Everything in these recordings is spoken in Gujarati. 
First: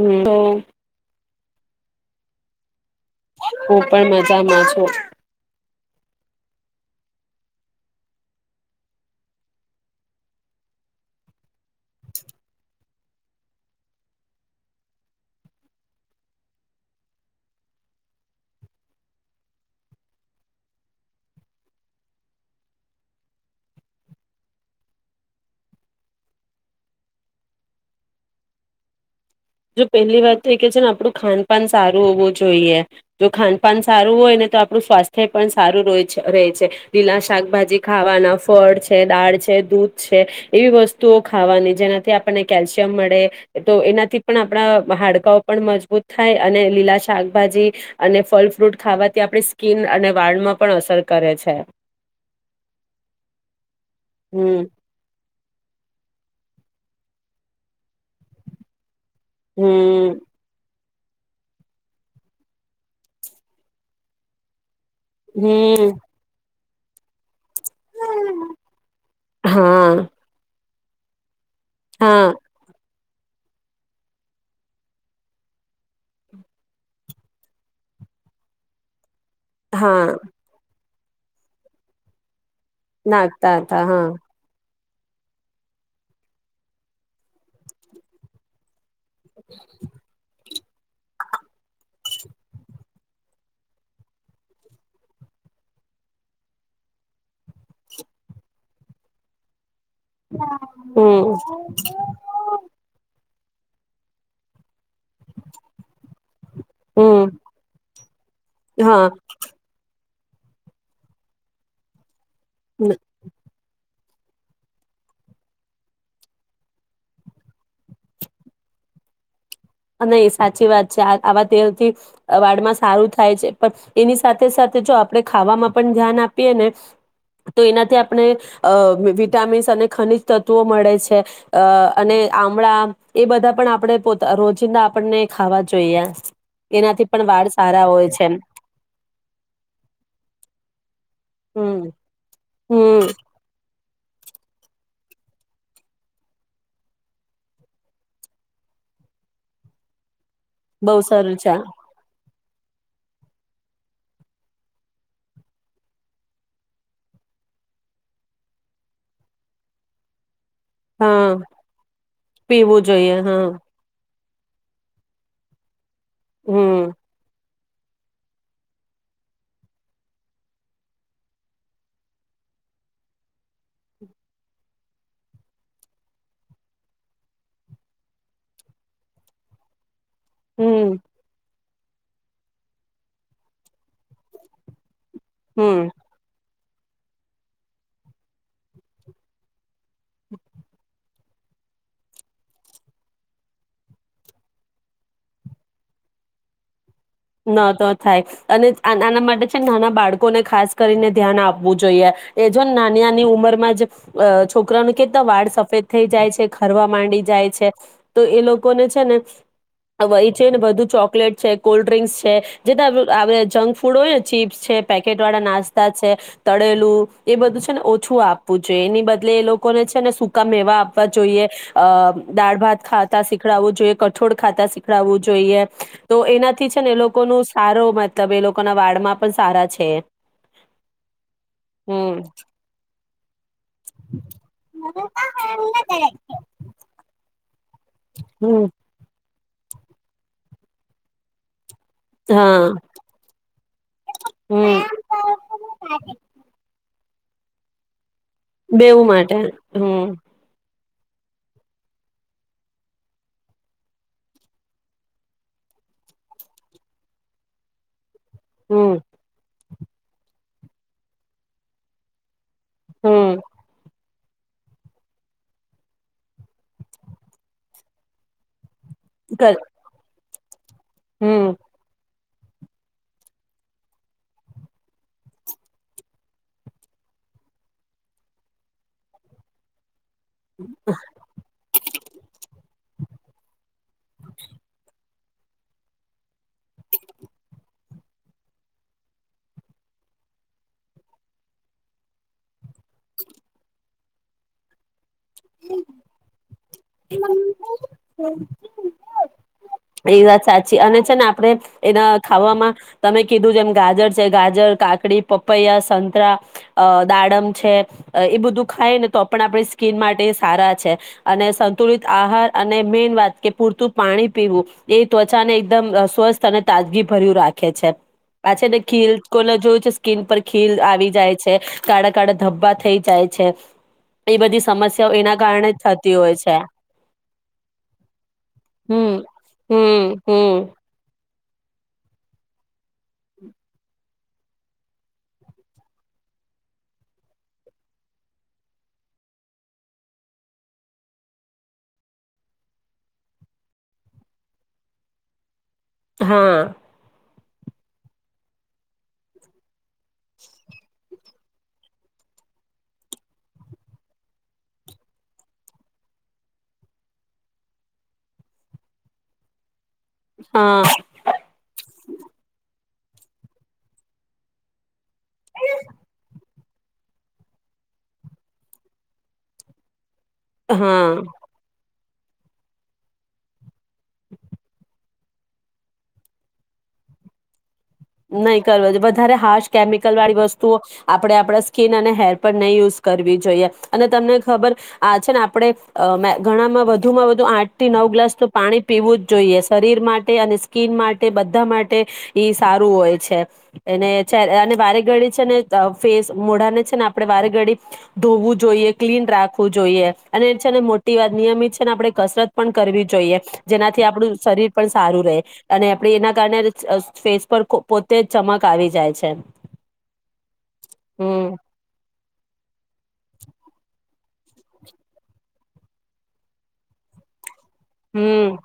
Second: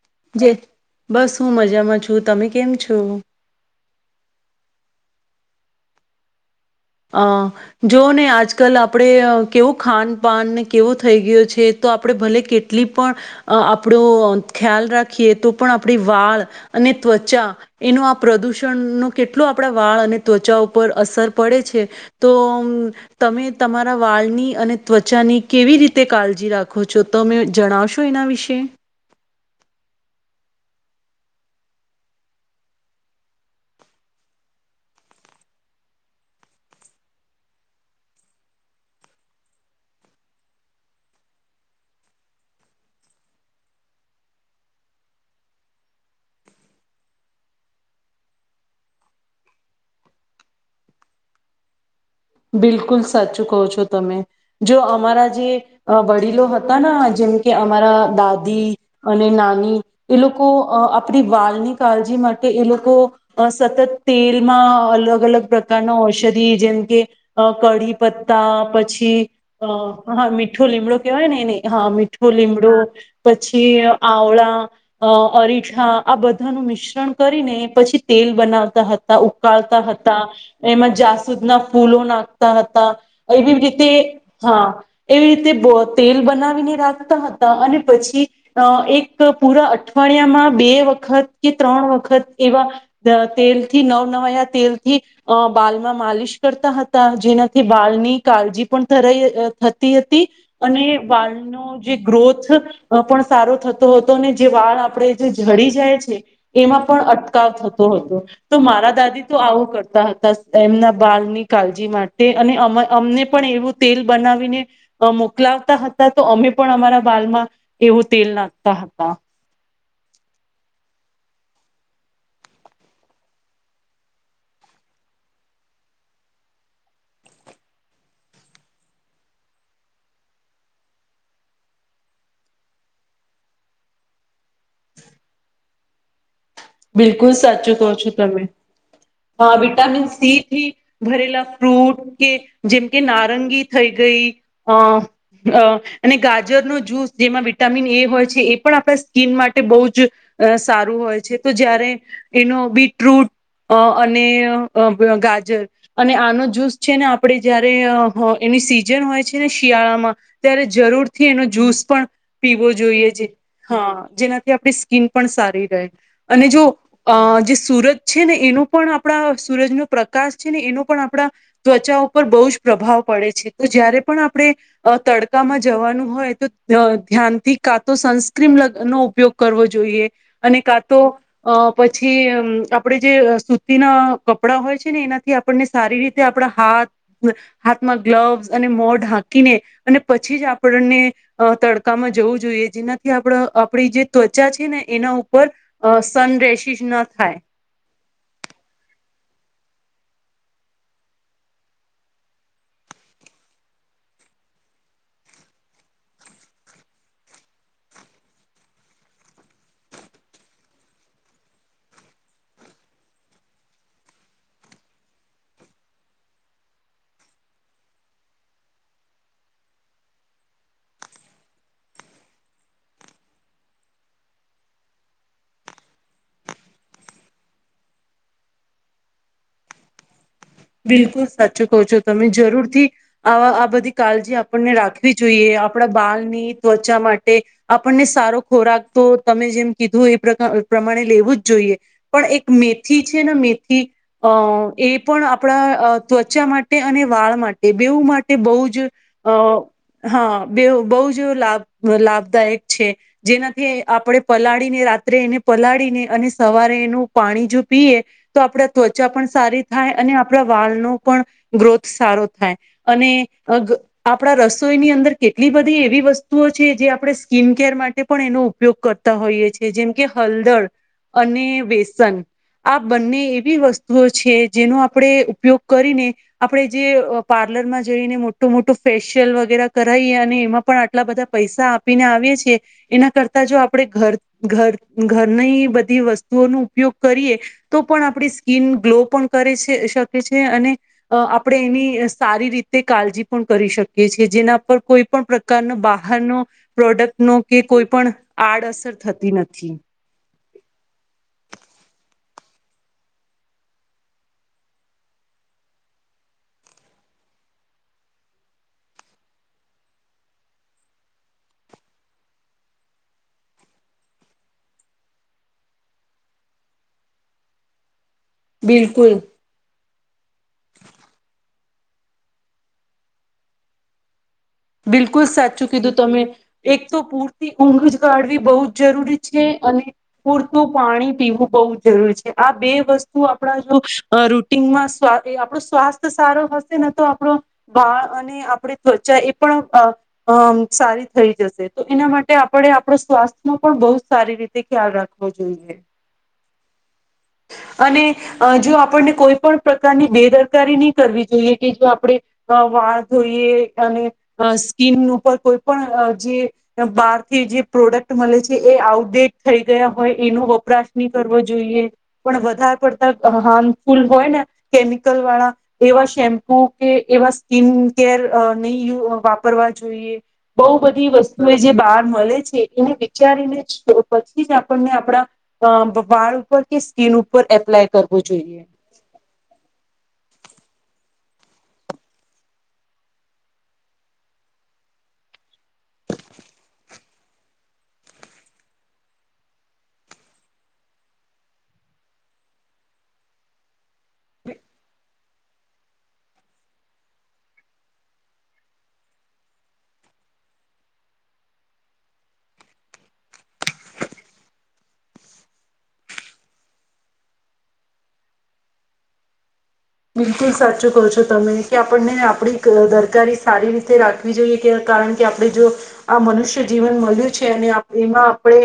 હમ તો જે બસ હું મજામાં છુ. તુ તમે કેમ છો? હું પણ મજામાં છું. અ જુવો ને આજકાલ આપણે અ કેવું ખાન પાનને કેવો થઈ ગયો છે, તો આપણે ભલે કેટલી પણ અ આપણો ખ્યાલ રાખીએ તો પણ આપણી વાળ અને ત્વચા એનું આ પ્રદૂષણનો કેટલો આપણા વાળ અને ત્વચા ઉપર અસર પડે છ છે, તો અં તમે તમારા વાળની અને ત્વચાની કેવી રીતે કાળજી રાખો છો? તમે જણાવશો એના વિશે? જો પેલ્લી વાત તો એ કે છે ને આપણું ખાનપાન સારું હોવું જોઈએ, જો ખાનપાન સારું હોય ને તો આપણું સ્વાસ્થ્ય પણ સારું રોય છે રે છે, લીલા શાકભાજી ખાવાના, ફળ છે, દાળ છે, દૂધ છે એવી વસ્તુઓ ખાવાની જેનાથી આપણને કેલ્શિયમ મળે, તો એનાથી પણ આપણા હાડકાઓ પણ મજબૂત થાય અને લીલા શાકભાજી અને ફલ ફ્રૂટ ખાવાથી આપણી સ્કીન અને વાળમાં પણ અસર કરે છે. બિલકુલ સાચું કહો છો તમે, હમ જો અમારા જે અ વડીલો હ તા ના જેમ કે અમારા દાદી અને નાની હમ એ લોકો અ આ પલી વાલની કાલજી માટે એ લોકો સતત તેલમાં અ અલગ અલગ પ્રકાર હમ ના ઔષધિ જેમ કે અ કઢી પત્તા પછી અ હા મી ઠો લીમો કેવાયને એને હા મીઠો લીમડું પછી આવડા અ અરીઠા આ બધાનું મિશ્રણ કરીને પછી તેલ બનાવતા હત તા ઉકાળતા હા હતા, [unintelligible] જાસૂદના ફૂલોના તા હતા એવી નાખતા હતા હા રીતે હા એવી રીતે બોતેલ બનાવીને રાખતા હતા અને પછી એક ત પુરા અઠવાડિયામાં બે વખત કે ત્રણ વખત એવા તેલથી નવ નવાયા તેલ થી અ બાલમાં માલિશ કરતા હતા. જેનાથી બાળની કાળજી પણ [unintelligible] હતી હતી અને હમ વાળનો જે ગ્રોથ પણ સારો થતો હતો ને જે વાળ આપણે જે જડી જાય છે, એમાં પણ હમ અટકાવ થતો હતો તો મારા હા દાદી તો આવું કરતા હતા. દશત એમના બાળની કાળજી માટે તે અને અમ અમને પણ એવું તેલ બનાવીને અ મોકલાવતા હતા તો અમે પણ અમારા બાલમાં એવું તેલ નાખતા હતા. અને સાચી વાત છે, આ આવા તેલથી વાળમાં સારું થાય છે, પણ એની સાથે સાથે જો આપણે ખાવામાં પણ ધ્યાન આપીએ ને તો એનાથી આપણે વિટામિન્સ અને ખનીજ તત્વો મળે છે, અ અને આમળા એ બધા પણ આપણે પોતા રોજ [unintelligible] આપણને ખાવા જોઈએ. એનાથી પણ બિલકુલ વાળ સાચું સારા કહો હોય છો, છે તમે હા વિટામિન સી થી ભરે પેલા હમ ફ્રૂટ કે જેમ કે હમ નારંગી થઈ ગઈ અ અને ગાજરનો જ્યૂસ જેમાં વિટામિન એ હોય છે, એ પણ આપણા સ્કીન માટે બહુ જ અ સારું હોય છે. તો જયારે એનો બીટરૂટ અ અને અ ગાજર અને આનો જૂસ છે, ને આપણે જયારે હ એની સીઝન હોય છે, ને શિયાળામાં ત્યારે જરૂર થી હા એનો જ્યુસ પણ પીવો પીવું જોઈએ હા હા જેના આપણી સ્ક્રીન પણ સારી રહે. અને જો હમ અ સુરજ છે ને એનો પણ આપડા સૂરજનો પ્રકાશ છે, ને એનો પણ આપણા ત્વચા ઉપર બહુ જ પ્રભાવ પડે છે તો જયારે પણ આપણે તડકામાં જવાનું હોય તો ધ્યાનથી કાતો સન સ્ક્રીનનો ઉપયોગ કરવો જોઈએ. અને હમ કા તો અ પછી અમ્મ આપડે જે સુતીના કપડા હોય છે ને એના થી આપણને હમ સારી રીતે આપણા હાથ હાથમાં ગ્લવસ અને મો ઢાંકીને અને પછી જ આપણને તડકામાં જવું જોઈએ જેનાથી આપ આપણી જે ત્વચા છે ને એના ઉપર સનરેસીસન ન તો થાય અને આના માટે પછી છેને નાના બાળકોને ખાસ કરીને ધ્યાન આપવું જોઈએ એ જો ને નાની નાની ઉંમર માં જ અ છોકરા ન કેતા વાળ સફેદ થઈ જાય છે, ખરવા માંડી જાય છે, તો એ લોકોને છે ને એ છે ને [unintelligible] બધુ ચોકલેટ છે કોલ- ડ્રિંક છે જે જંક ફૂડ હોય ને ચીપ્સ છે પેકેટ વાળા નાસ્તા છે તળેલું એ બધું છે ને ઓછું આપવું જોઈએ એની બદલે એ લોકોને છે ને સૂકા મેવા આપવા જોઈએ. અ દાળ ભાત ખાતા શીખડવું જોઈએ. કઠોળ ખાતા શીખડવું જોઈએ તો એનાથી થી છે ને એ લોકોનું સારો મતલબ એ લોકોના વાડમાં પણ સારા છે. બિલકુલ સાચું કહો છો હમ તમે જરૂર થી આ આ બધી કાળજી આપણને રાખવી જોઈએ આપણા બાળની ત્વચા માટે. આપણને સારો હમ ખોરાક તો તમે જેમ કીધું એ પ્રમાણે લેવું જ જોઈએ. પણ એક હા મેથી છે ને મેથી, અ હમ એ પણ આપ ત્વચા માટે અને. વાળ માટે બેવ માટે તે બહુ જ, બેવું અ માટે હમ હા બે બહ જ લાભ લાભદાયક છે, જેનાથી આપણે પલાળીને રાત્રે એને પલાળીને અને સવારે એનું પાણી જો પીએ. તો આપણેે હમ ત્વચા પણ સારી હા અને આપણા વાળ નો પણ, ગ્રોથ સારો થાય. અને હમ આપણા રસોઈની અંદર કેટલી બધી એવી વસ્તુઓ છે જે આપણે સ્કીિન કેર માટે પણ એનો ઉપયોગ કરતા હોઈએ કર છીએ જેમ કે હલદળ. હમ અને બેસન. આ બંને એવી વસ્તુઓ છે જેનો આપણે ઉપયોગ કરીને, આપણે જે પાર્લર માં જઈને મોટું મોટું ફેશિયલ વગેરે રહી અને એમાં પણ આટલા બધા પૈસા આપીને આવીએ છેએ, એના કરતા જો આપડે ઘર ઘર. ઘરની બધી વસ્તુઓનો ઉપયોગ કરીએ તો પણ આપણી સ્કીન ગ્લો પણ કરે છે. શકે છે અને આપણે એની સારી રીતે કાળજી પણ કરી શકીએ છી જેના પર કોઈ. પણ પ્રકારનો બહારનો પ્રોડક્ટનો કે કોઈ પણ આડઅસર થતી નથી. એ વાત સાચી અને છે ને આપડે એના. ખાવામાં તમે કીધું જેમ ગાજર છે ગાજર કાકડી પપૈયા સંતરા અ દાડમ છે એ બધું ખાય ને તો પણ આપણી સ્કીિન માટે સારા છે અને સંતુલિત આહાર અને મેન વાત કે પૂરતું પાણી પીવું એ ત્વચાને એકદમ સ્વસ્થ અને તાજગી ભર્યું રાખે છે. પાછા ને બિલકુલ ખીલ કોને જોયું છે. સ્કીન પર ખીલ આવી જાય છે કાળા કાળા ધબ્બા થઈ જાય છે. એ બધી સમસ્યાઓ બિલકુલ એના સાચું કારણે જ કીધું થતી તમે હોય છે. એક તો પૂરતી ઊંઘ જ કાઢવી બહુ જ હમ જરૂરી છે અને હમ હમ પૂરતું પાણી. પીવું બહુ જરૂરી છે આ બે વસ્તુ આપ જો રુટીનમાં આપણો સ્વાસ્થ સારો હશેને તો આપણો વાળ અને આપ ત્વચા. પણ સારી થઈ જશે તો એના માટે આપણે આપણ સ્વાસ્થ્યનો પણ બહુ સારી રીતે ખ્યાલ રાખવો જોઈએ. હા. અને જો આપણને કોઈ પણ. જાતની બેદરકારી ની કરવી. જોઈએ કે જો આપડણે વાળ ધોઈએ અને સ્કીન ઉપર કોઈ પણ જે બહારથી જે પ્રોડક્ટ મળે છે એ આઉટડેટ થઈ ગયા હોય એનો હા વપરાશ ની કરવો જોઈએ પણ વધારે પડ હાર્મફુલ હોય ને કેમિકલ વાળા એવા શેમ્પુ કે એવા સ્કીિન કેર નહી ય વાપરવા જોઈએ. બહુ બધી હા વસ્તુ એ જે બાર મળે છે એને વિચારીને જ તો પછી જ આપણને આપણા અ વાળ ઉપર કે સ્કીન ઉપર એપ્લાય કરવું નહી જોઈએ. કરવા વધારે હર્ષ કેમિકલ વાળી વસ્તુ. વુ આપણે આપણા આપ સ્કીિન અને હેર પર નહી યુઝ કરવી જોઈએ અને તમને ખબર આ છે પડે અ મેં ઘણામાં વધ વધુમાં વધુ આઠ થી નવ ગ્લાસ તો પાણી પીવું જ જોઈએ શરીર માટે અને સ્કિન માટે બધા માટે ઈ. સારું હોય છે. એને છે અને વારે ઘડિત. છે ને ફેસ, મોઢા ને છે ને આપડણે વારે ગડીત ધોવું જોઈએ, ક્લીન રાખવું જોઈએ અને છે ને મોટી આ નિયમિત છે ને આપણે કસરત પણ કરવી જોઈએ, જેનાથી આપણું શરીર પણ સારું રહે અને આપણે એના કારણે ફેસ. પર [unintelligible] પોતે જ ચમક આવી જાય છે. બિલકુલ સાચું કહો છો તમે હમ કે આપણને આપડી ક દરકારી સારી રીતે રાખ [unintelligible] જોઈએ કે કારણ કે આપણે જો આ મનુષ્ય જીવન મલ્યુ છે અને આ એમાં હમ આપણે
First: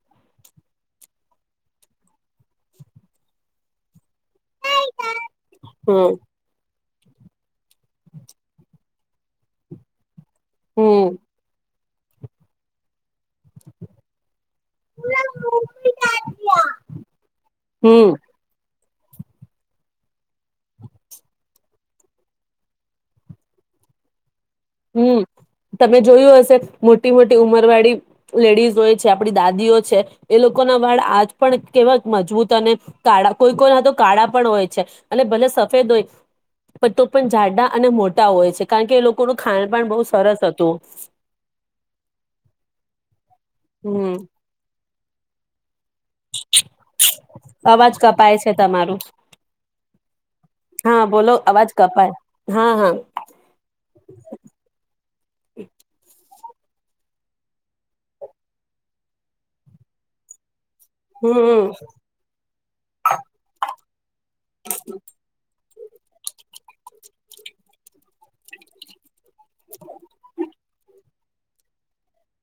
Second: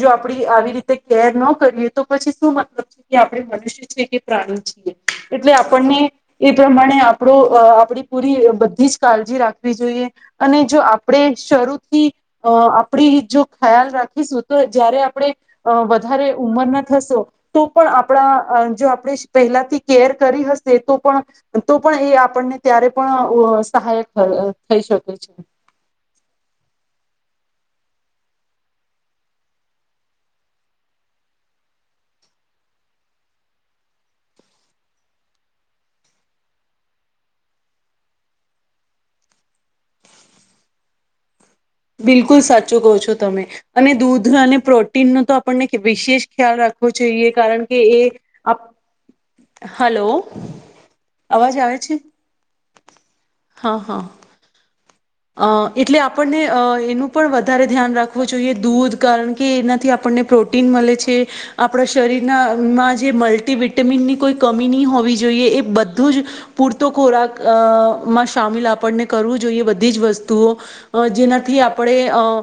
જો. આપડે આવી રીતે કેર ન કરીએ તો પછી શું મતલબ કે આપણે મનુષ્ય છીએ કે પ્રાણી છીએ. એલે આપણને હમ એ પ્રમાણે. ને આપડો. અહ આપડી પૂરી બધી જ. કાળજી રાખવી જોઈએ. અને જો હમ આપણેે જ શરૂ થી અ આપણી જો ખ્યાલ રાખીશું તો જયારે આપણે અહ વધારે ઉંમરના થશો તો પણ આપણા અહ જો. પડે જ પહેલાથી કેર. કરી હશે તો પણ તો પણ એ આપણને ત્યારે પણ અહ સહાયક અહ. હં, તમે જોયું હશે મોટી મોટ એ ઉમરવાળી લેડીઝ હોય છે, આપડી દાદીઓ છે એ લોકો ના વાળ આજ પણ કેવા મજબૂત અને કાળા કોઈ કોઈ ના તો કાળા પણ હોય છે અને ભલે સફેદ હોય પણ તો પણ જાડા અને મોટા હોય છે કારણ કે એ લોકોનું ખાણપાણ બહુ સરસ હતું. બિલકુલ સાચું કહો છો તમે અને હમ દૂધ અને પ્રો તીન ન તો આપણને. વિશેષ ખ્યાલ રાખવો જોઈએ, કારણ કે અવાજ એ કપાય છે તમારું [unintelligible] હલો હા બોલો અવાજ આવે છે કપાય હા હા હા હા. અ એટલે આપણને. અહ એનું પણ વધારે ધ્યાન રાખવું જોઈએ દૂધ કારણ કે એનાથી આપને પ્રો ટીન મળે છે. હમ આપણા શરીરના અંગમાં જે મલ્ટી તે મીની કોઈ કમી નહીં હોવી જોઈએ એ બધ બધુ જ પૂરતો ખોરાક અ માં સામેલ આપણને કરવું જોઈએ બધ બધી જ વસ્તુઓ અહ જેનાથી આપણે અહ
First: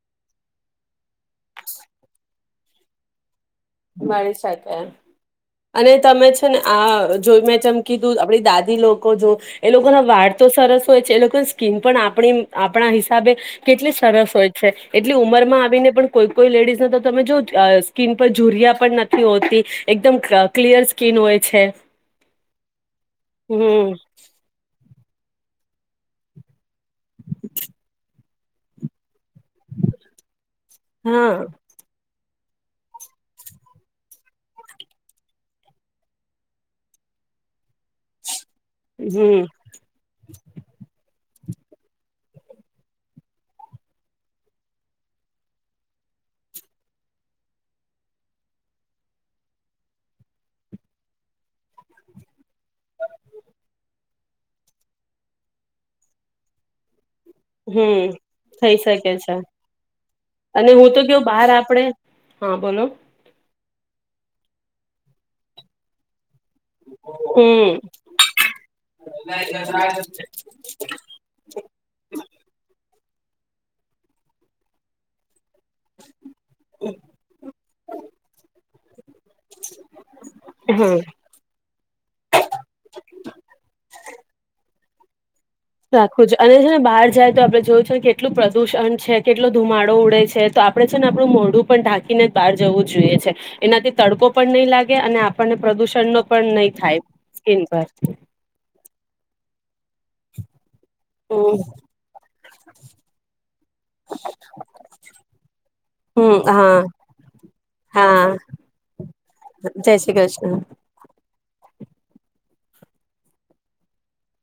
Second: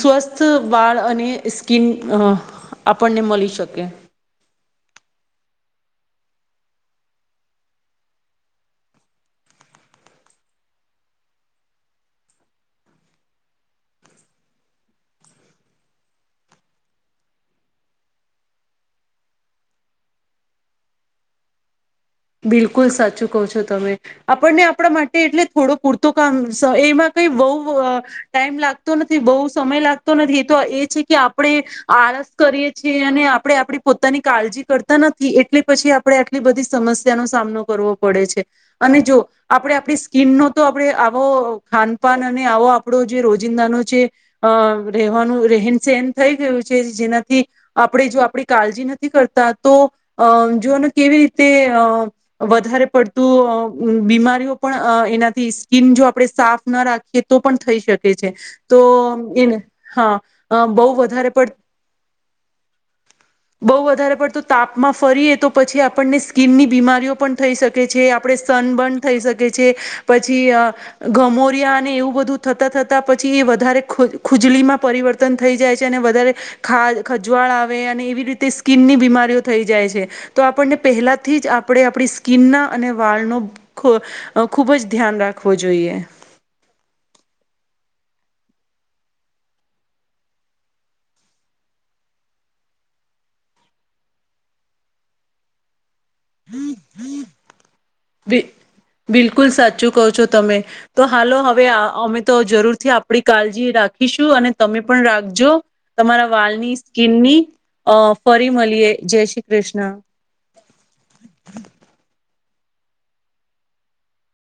સ્વસ્થ વાળ અને સ્કીન અ આપણને મળી શકે. મારી સાથે. અને તમે છે ને આ જો મેં ચમકીધું આપડી દાદી લોકો જો એ લોકોના વાળ તો સરસ હોય છે એ લોકોની સ્કીન પણ આપણી આપણા હિસાબે કેટલી સરસ હોય છે. એટલી ઉંમરમાં આવીને પણ કોઈ કોઈ લેડીઝને તો તમે જો સ્કીન પર ઝૂરિયા પણ નથી હોતી એકદમ ક્લ ક્લિયર સ્કીિન હોય છે. બિલકુલ સાચું કહો છો તમે હમ આપણને આપણા માટે એટલે થોડો પૂરતો કામ તો એમાં કઈ બહુ ટાઈમ લાગતો ન થી. બહુ સમય લાગતો નથી તો એ છે કે હા આપણે આળસ કરીએ છીએ અને આપણે આપણી પોતાની કાળજી કરતા નથી, એટલે પછી આપડણે આટલી બધી સમસ્યા તેનું સામનું કરવો પડે છે. અને જો હમ આપે આપ સ્કીિન તો આપ આવો ખાનપાન અને આવો આપણો જે રોજિંદાનો જે અ રહેવાનું રહેન સહન થઈ ગયું છે જેનાથી આપણે જો આપણી કાળજી નથી કરતા તો અ જોને કેવી રીતે. વધારે પડતું બીમારીઓ પણ એનાથી સ્કીિન જો આપણે સાફ ના રાખીએ. તો પણ થઈ હમ શકે છે થઈ તો શકે છે એ હા અને બહ હું તો કેવું વધારે બહાર પડ. આપડે હા બોલો બહુ વધારે પડતું તાપમાં ફરીએ તો પછી આપણને. સ્કીિનની બીમારીઓ પણ થઈ હમ શકે છે આપણે સનબર્ન થઈ શકે છે પછી ગમોરિયા અને એવું બધું થતાં થતા. પછી એ વધારે ખુજલીમાં પરિવર્તન થઈ જાય છે અને વધારે. ખા ખંજવાળ આવે અને એવી રીતે. એમ બીમારી. થઈ જાય છે તો આપણને હા પહેલા જ આપણે આપણી સ્કીિનના અને વાળનો ખબ ખુબ ખુબજ ધ્યાન રાખો. રાખવું છ અને છે ને બહાર જાય તો આપણે જોયું છે ને કે. કેટલું પ્રદુષણ છે કેટલો ધુમાડો ઉડે છે તો આપણે છે ને આપણું મોડું પણ ઢાંકીને બહાર જવું જોઈએ છે એનાથી તડકો પણ નહીં લાગે અને આપણને પ્રદુષણ પણ નહી થાય સ્કીન પર. બિ બિલકુલ સાચું. ચું કહ છો તમે તો હાલો હવે હમ અમે તો જરૂરથી આપણી કાળજી રાખીશું અને તમે પણ રાખજો તમારા હમ હા વાળની સ્કીિનની અ હા ફરી મળીએ. જય શ્રી કૃષ્ણ. જય શ્રી કૃષ્ણ [unintelligible]